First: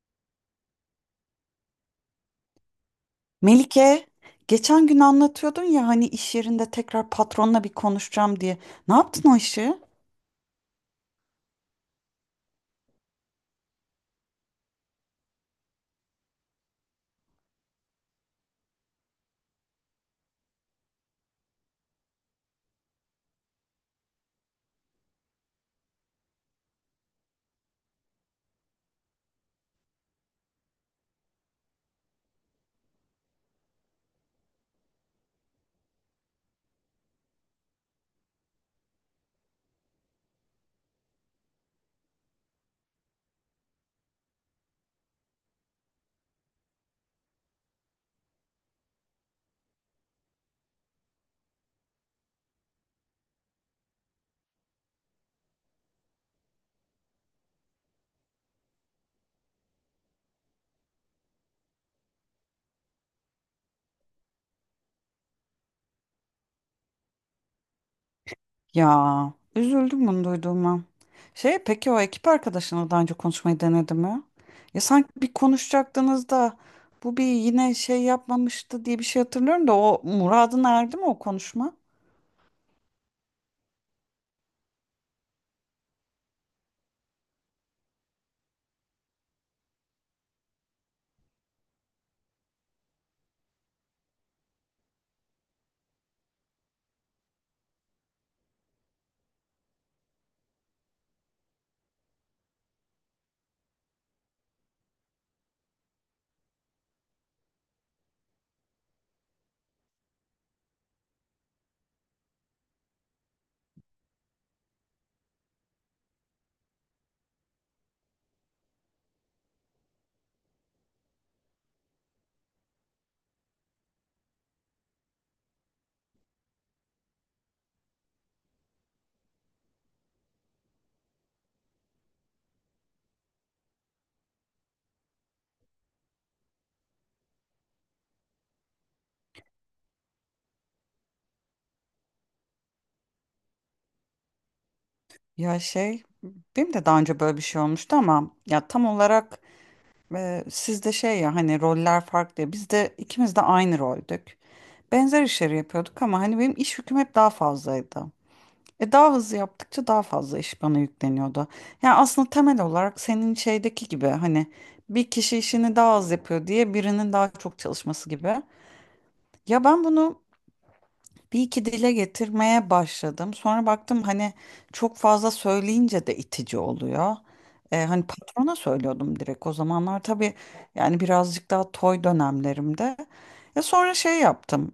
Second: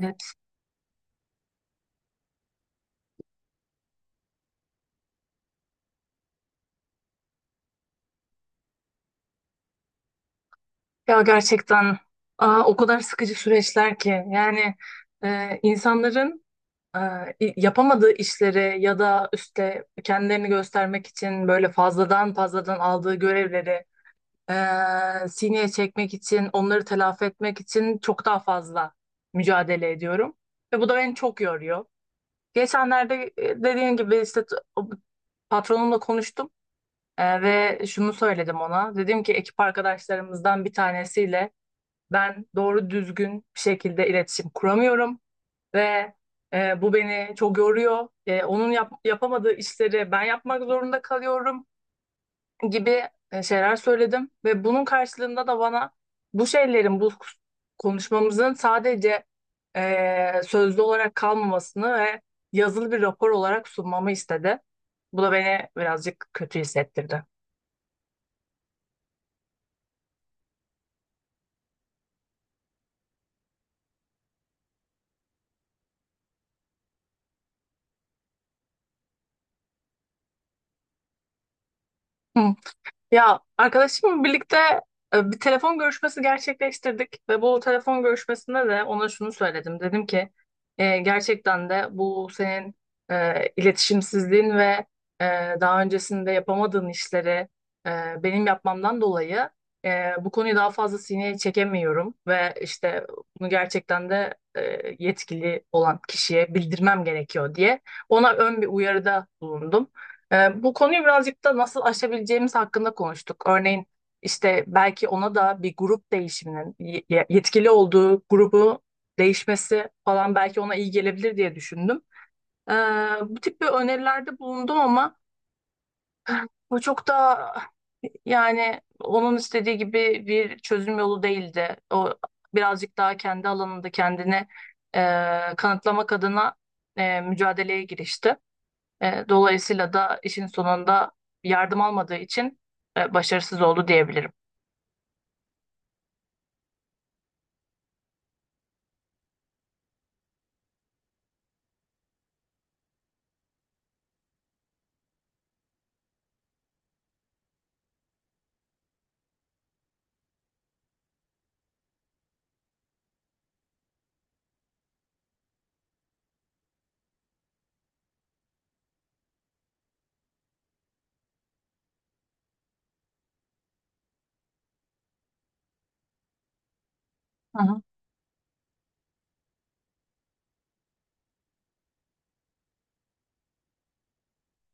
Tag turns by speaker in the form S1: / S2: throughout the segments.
S1: Evet.
S2: Melike, geçen gün anlatıyordun ya hani iş yerinde tekrar patronla bir konuşacağım diye. Ne yaptın o işi?
S1: Ya gerçekten o kadar sıkıcı süreçler ki yani insanların e, yapamadığı işleri ya da işte kendilerini göstermek için böyle fazladan fazladan aldığı görevleri sineye çekmek için onları telafi etmek için çok daha fazla mücadele ediyorum ve bu da beni çok yoruyor. Geçenlerde dediğim gibi işte patronumla konuştum, ve şunu söyledim, ona dedim ki ekip arkadaşlarımızdan bir tanesiyle ben doğru düzgün bir şekilde iletişim kuramıyorum ve bu beni çok yoruyor. Onun yapamadığı işleri ben yapmak zorunda kalıyorum gibi şeyler söyledim, ve bunun karşılığında da bana bu şeylerin, bu konuşmamızın sadece sözlü olarak kalmamasını ve yazılı bir rapor olarak sunmamı istedi. Bu da beni birazcık kötü hissettirdi.
S2: Ya, üzüldüm bunu duyduğuma. Şey, peki o ekip arkadaşınla daha önce konuşmayı denedi mi? Ya sanki bir konuşacaktınız da bu bir yine şey yapmamıştı diye bir şey hatırlıyorum da o muradına erdi mi o konuşma?
S1: Hı. Ya arkadaşımla birlikte bir telefon görüşmesi gerçekleştirdik ve bu telefon görüşmesinde de ona şunu söyledim. Dedim ki: Gerçekten de bu senin iletişimsizliğin ve e, daha öncesinde yapamadığın işleri e, benim yapmamdan dolayı bu konuyu daha fazla sineye çekemiyorum ve işte bunu gerçekten de yetkili olan kişiye bildirmem gerekiyor," diye ona ön bir uyarıda bulundum. Bu konuyu birazcık da nasıl aşabileceğimiz hakkında konuştuk. Örneğin işte belki ona da bir grup değişiminin yetkili olduğu grubu değişmesi falan belki ona iyi gelebilir diye düşündüm. Ee, Bu tip bir önerilerde bulundum ama bu çok da, yani onun istediği gibi bir çözüm yolu değildi. O birazcık daha kendi alanında kendini e, kanıtlamak adına mücadeleye girişti. Dolayısıyla da işin sonunda yardım almadığı için başarısız oldu diyebilirim.
S2: Ya şey, benim de daha önce böyle bir şey olmuştu ama ya tam olarak sizde şey, ya hani roller farklı. Ya biz de ikimiz de aynı roldük, benzer işleri yapıyorduk ama hani benim iş yüküm hep daha fazlaydı. E, daha hızlı yaptıkça daha fazla iş bana yükleniyordu. Yani aslında temel olarak senin şeydeki gibi, hani bir kişi işini daha az yapıyor diye birinin daha çok çalışması gibi. Ya ben bunu bir iki dile getirmeye başladım. Sonra baktım, hani çok fazla söyleyince de itici oluyor.
S1: Hı hı.
S2: Hani patrona söylüyordum direkt, o zamanlar tabii yani birazcık daha toy dönemlerimde. Ya sonra şey yaptım.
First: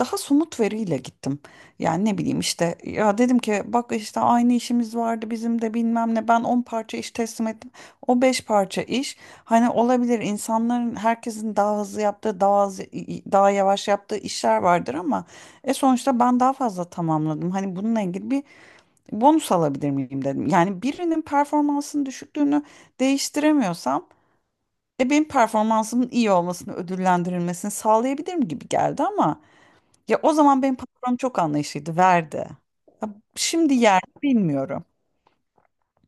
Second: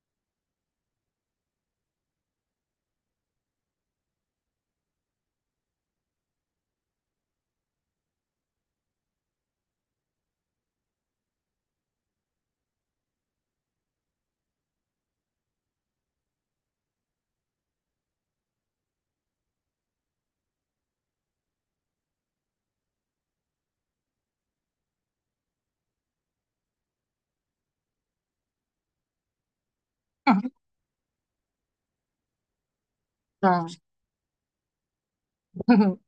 S2: Daha somut veriyle gittim. Yani ne bileyim, işte ya dedim ki bak işte aynı işimiz vardı bizim de, bilmem ne, ben 10 parça iş teslim ettim. O 5 parça iş. Hani olabilir, insanların, herkesin daha hızlı yaptığı, daha az, daha yavaş yaptığı işler vardır ama e, sonuçta ben daha fazla tamamladım. Hani bununla ilgili bir bonus alabilir miyim dedim. Yani birinin performansının düşüklüğünü değiştiremiyorsam e, benim performansımın iyi olmasını, ödüllendirilmesini sağlayabilirim gibi geldi ama ya
S1: Hı
S2: o
S1: hı.
S2: zaman benim patronum çok anlayışlıydı, verdi. Ya
S1: Doğru.
S2: şimdi yer mi bilmiyorum.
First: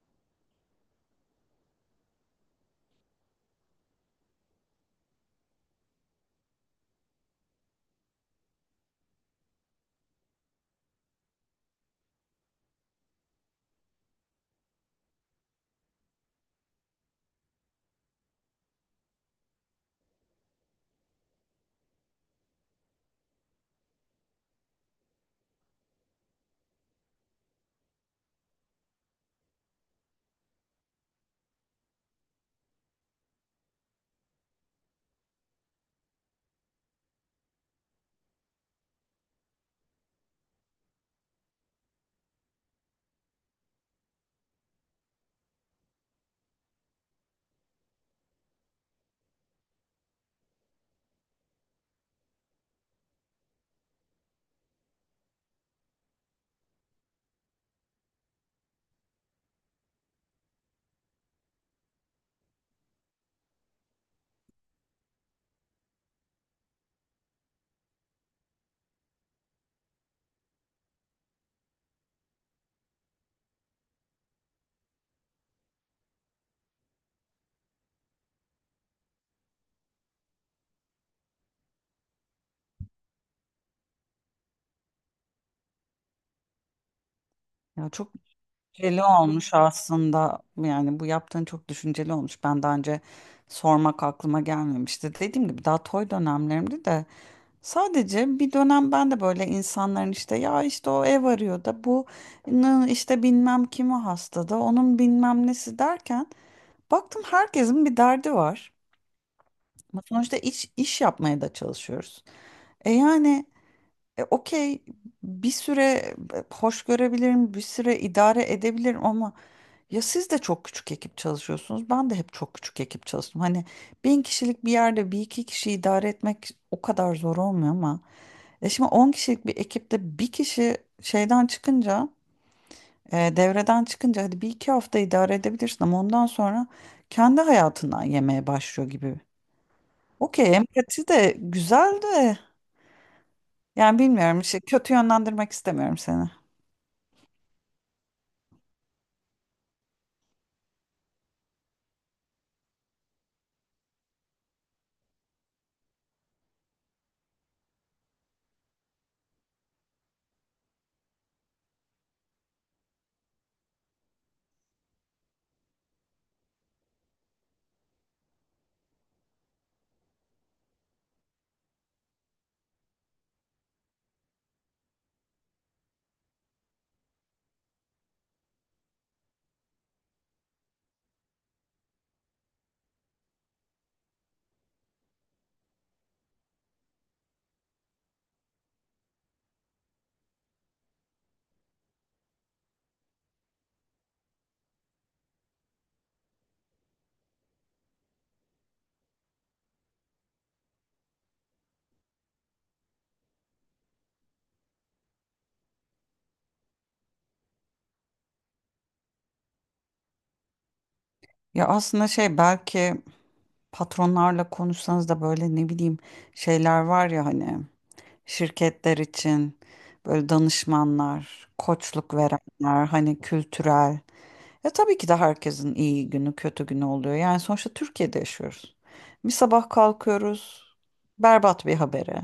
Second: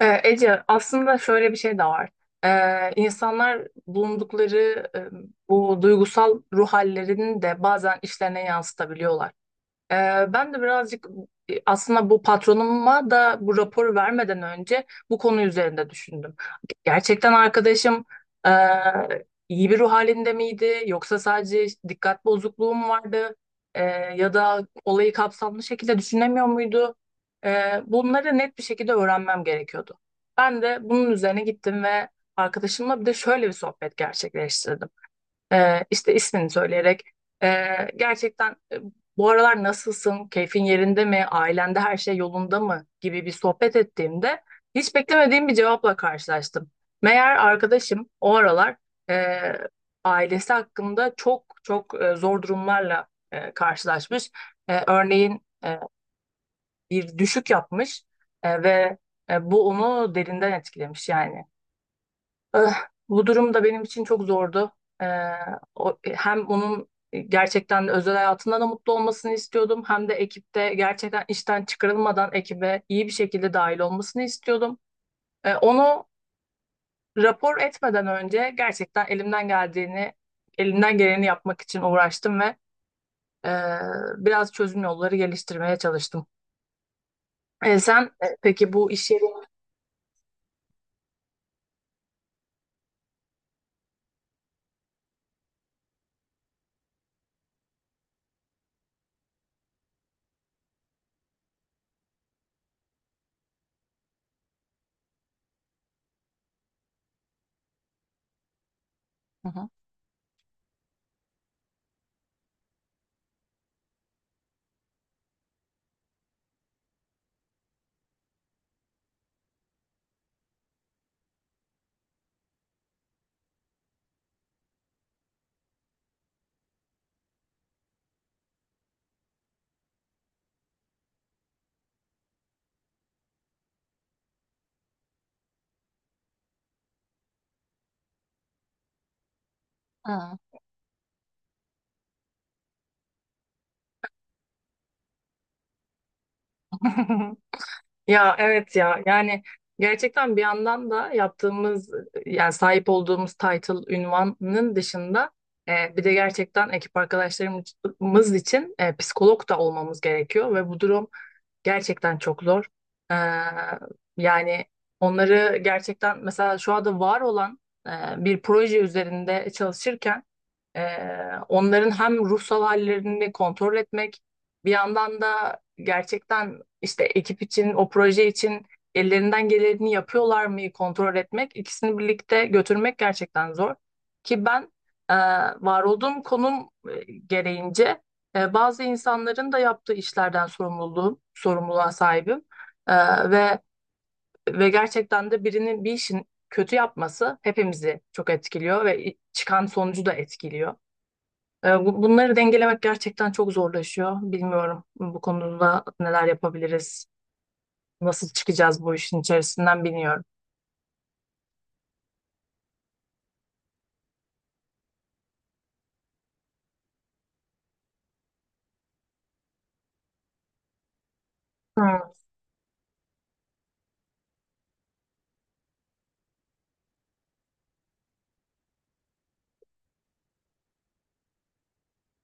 S1: Ece, aslında şöyle bir şey de var. İnsanlar bulundukları e, bu duygusal ruh hallerini de bazen işlerine yansıtabiliyorlar. Ee, Ben de birazcık aslında bu patronuma da bu raporu vermeden önce bu konu üzerinde düşündüm. Gerçekten arkadaşım e, iyi bir ruh halinde miydi yoksa sadece dikkat bozukluğu mu vardı? E, Ya da olayı kapsamlı şekilde düşünemiyor muydu? Bunları net bir şekilde öğrenmem gerekiyordu. Ben de bunun üzerine gittim ve arkadaşımla bir de şöyle bir sohbet gerçekleştirdim. İşte ismini söyleyerek gerçekten bu aralar nasılsın, keyfin yerinde mi, ailende her şey yolunda mı gibi bir sohbet ettiğimde hiç beklemediğim bir cevapla karşılaştım. Meğer arkadaşım o aralar ee, ailesi hakkında çok çok zor durumlarla karşılaşmış. Örneğin bir düşük yapmış, ve bu onu derinden etkilemiş yani. Eh, Bu durum da benim için çok zordu. Eh, O, hem onun gerçekten özel hayatında da mutlu olmasını istiyordum, hem de ekipte gerçekten işten çıkarılmadan ekibe iyi bir şekilde dahil olmasını istiyordum. Onu rapor etmeden önce gerçekten elimden geldiğini, elimden geleni yapmak için uğraştım ve eh, biraz çözüm yolları geliştirmeye çalıştım.
S2: Ya
S1: Sen
S2: çok
S1: peki bu
S2: düşünceli
S1: iş yeri.
S2: olmuş aslında. Yani bu yaptığın çok düşünceli olmuş. Ben daha önce sormak aklıma gelmemişti. Dediğim gibi daha toy dönemlerimdi de, sadece bir dönem ben de böyle insanların, işte ya işte o ev arıyor da, bu işte bilmem kimi hasta da, onun bilmem nesi derken baktım herkesin bir derdi var.
S1: Hı hı.
S2: Ama sonuçta iş yapmaya da çalışıyoruz. E, yani okey, bir süre hoş görebilirim, bir süre idare edebilirim ama ya siz de çok küçük ekip çalışıyorsunuz. Ben de hep çok küçük ekip çalıştım. Hani bin kişilik bir yerde bir iki kişi idare etmek o kadar zor olmuyor ama. E, şimdi 10 kişilik bir ekipte bir kişi şeyden çıkınca, devreden çıkınca, hadi bir iki hafta idare edebilirsin ama ondan sonra kendi hayatından yemeye başlıyor gibi.
S1: Hı.
S2: Okey, empati de güzel de, yani bilmiyorum işte, kötü yönlendirmek istemiyorum seni.
S1: Ya evet ya yani gerçekten bir yandan da yaptığımız, yani sahip olduğumuz title ünvanının dışında bir de gerçekten ekip arkadaşlarımız için psikolog da olmamız gerekiyor ve bu durum gerçekten çok zor. Ee, Yani onları gerçekten mesela şu anda var olan e, bir proje üzerinde çalışırken ee, onların hem ruhsal hallerini kontrol etmek, bir yandan da gerçekten işte ekip için, o proje için ellerinden geleni yapıyorlar mı kontrol etmek, ikisini birlikte götürmek gerçekten zor. Ki ben e, var olduğum konum gereğince bazı insanların da yaptığı işlerden sorumluluğa sahibim. E, ve ve gerçekten de birinin bir işin kötü yapması hepimizi çok etkiliyor ve çıkan sonucu da etkiliyor. Bunları dengelemek gerçekten çok zorlaşıyor. Bilmiyorum bu konuda neler yapabiliriz, nasıl çıkacağız bu işin içerisinden bilmiyorum.
S2: Ya aslında şey, belki patronlarla konuşsanız da, böyle ne bileyim şeyler var ya, hani şirketler için böyle danışmanlar,
S1: Hı,
S2: koçluk verenler, hani kültürel. Ya tabii ki de herkesin iyi günü, kötü günü oluyor. Yani sonuçta Türkiye'de yaşıyoruz. Bir sabah kalkıyoruz berbat bir habere.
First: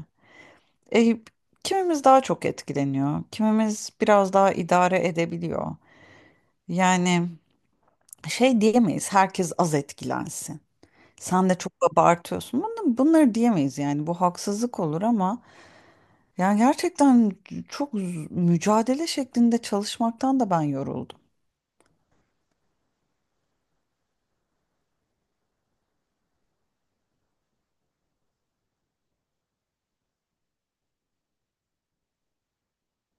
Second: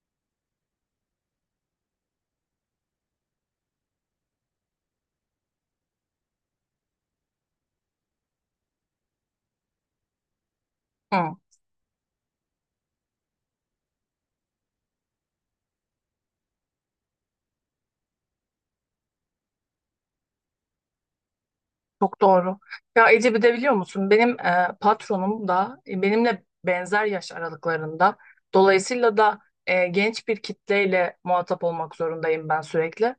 S2: E, kimimiz daha çok etkileniyor, kimimiz biraz daha idare edebiliyor. Yani şey diyemeyiz, herkes az etkilensin.
S1: hı.
S2: Sen de çok abartıyorsun. Bunları diyemeyiz, yani bu haksızlık olur ama yani gerçekten çok mücadele şeklinde çalışmaktan da ben yoruldum.
S1: Çok doğru. Ya Ece, bir de biliyor musun benim patronum da benimle benzer yaş aralıklarında. Dolayısıyla da genç bir kitleyle muhatap olmak zorundayım ben sürekli.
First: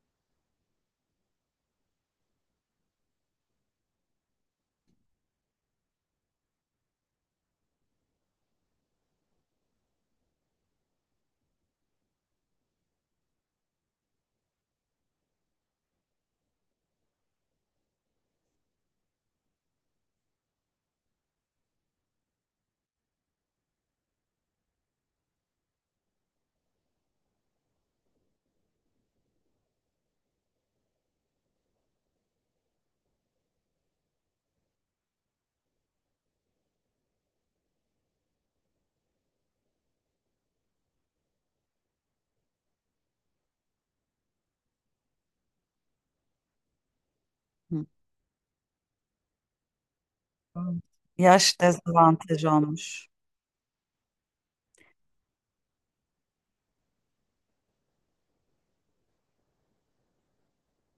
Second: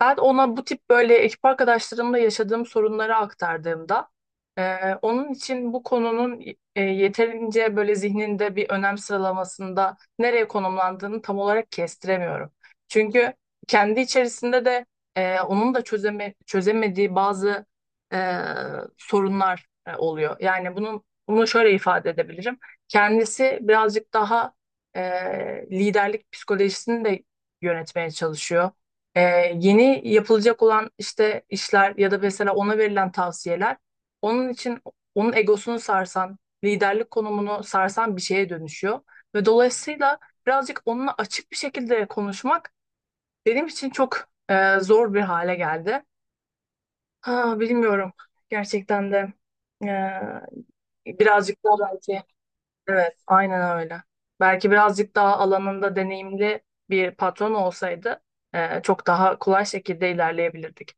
S1: Ben ona bu tip böyle ekip arkadaşlarımla yaşadığım sorunları aktardığımda onun için bu konunun yeterince böyle zihninde bir önem sıralamasında nereye konumlandığını tam olarak kestiremiyorum. Çünkü kendi içerisinde de onun da çözemediği bazı e, sorunlar oluyor. Yani bunu şöyle ifade edebilirim. Kendisi birazcık daha e, liderlik psikolojisini de yönetmeye çalışıyor, ee, yeni yapılacak olan işte işler ya da mesela ona verilen tavsiyeler onun için onun egosunu sarsan, liderlik konumunu sarsan bir şeye dönüşüyor. Ve dolayısıyla birazcık onunla açık bir şekilde konuşmak benim için çok zor bir hale geldi. Ha,
S2: Hı.
S1: bilmiyorum. Gerçekten de
S2: Hı. Yaş
S1: birazcık daha belki
S2: dezavantajı olmuş.
S1: evet, aynen öyle. Belki birazcık daha alanında deneyimli bir patron olsaydı çok daha kolay şekilde ilerleyebilirdik.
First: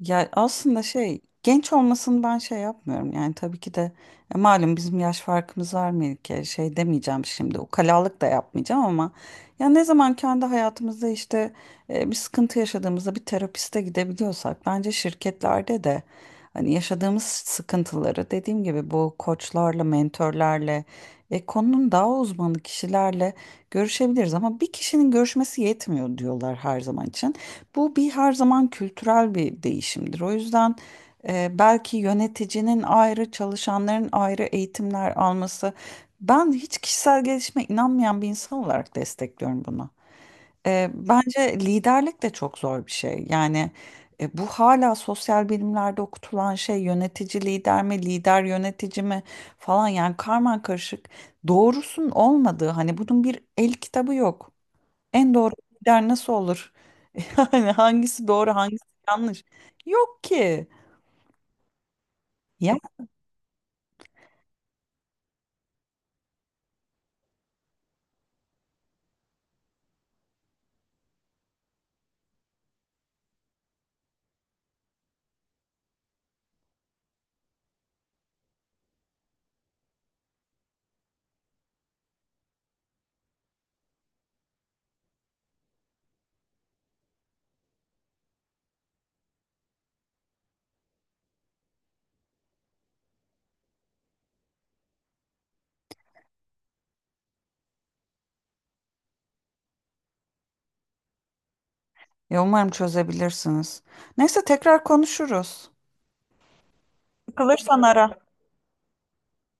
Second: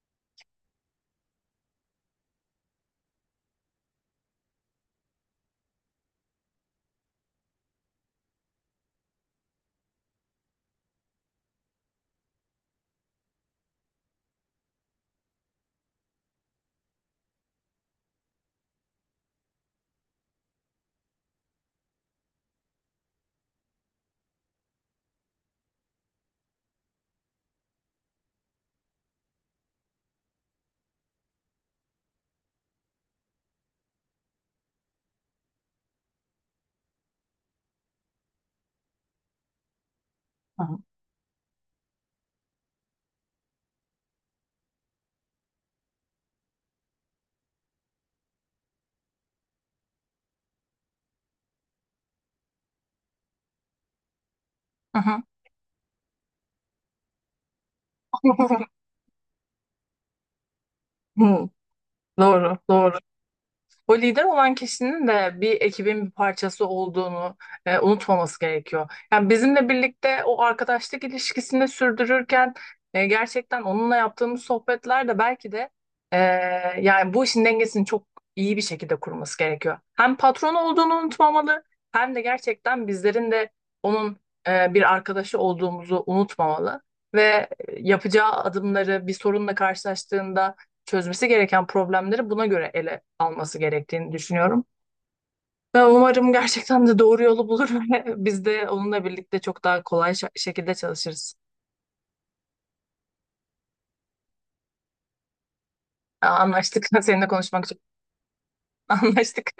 S2: Ya aslında şey, genç olmasını ben şey yapmıyorum, yani tabii ki de malum bizim yaş farkımız var Melike, şey demeyeceğim şimdi, ukalalık da yapmayacağım ama ya ne zaman kendi hayatımızda işte bir sıkıntı yaşadığımızda bir terapiste gidebiliyorsak, bence şirketlerde de hani yaşadığımız sıkıntıları, dediğim gibi, bu koçlarla, mentorlarla, konunun daha uzmanı kişilerle görüşebiliriz ama bir kişinin görüşmesi yetmiyor diyorlar her zaman için. Bu bir her zaman kültürel bir değişimdir. O yüzden belki yöneticinin ayrı, çalışanların ayrı eğitimler alması. Ben hiç kişisel gelişime inanmayan bir insan olarak destekliyorum bunu.
S1: Hı hı.
S2: Bence liderlik de çok zor bir şey. Yani bu hala sosyal bilimlerde okutulan şey, yönetici lider mi, lider yönetici mi falan, yani karman karışık doğrusun olmadığı, hani bunun bir el kitabı yok.
S1: Hı hı.
S2: En doğru lider nasıl olur? Yani hangisi doğru, hangisi yanlış? Yok ki.
S1: Hı, doğru,
S2: Ya,
S1: doğru. O lider olan kişinin de bir ekibin bir parçası olduğunu unutmaması gerekiyor. Yani bizimle birlikte o arkadaşlık ilişkisini sürdürürken gerçekten onunla yaptığımız sohbetler de belki de e, yani bu işin dengesini çok iyi bir şekilde kurması gerekiyor. Hem patron olduğunu unutmamalı, hem de gerçekten bizlerin de onun bir arkadaşı olduğumuzu unutmamalı ve yapacağı adımları, bir sorunla karşılaştığında çözmesi gereken problemleri buna göre ele alması gerektiğini düşünüyorum. Ve umarım gerçekten de doğru yolu bulur ve biz de onunla birlikte çok daha kolay şekilde çalışırız.
S2: ya umarım çözebilirsiniz. Neyse tekrar konuşuruz.
S1: Anlaştık. Seninle konuşmak için
S2: Sıkılırsan ara.
S1: anlaştık.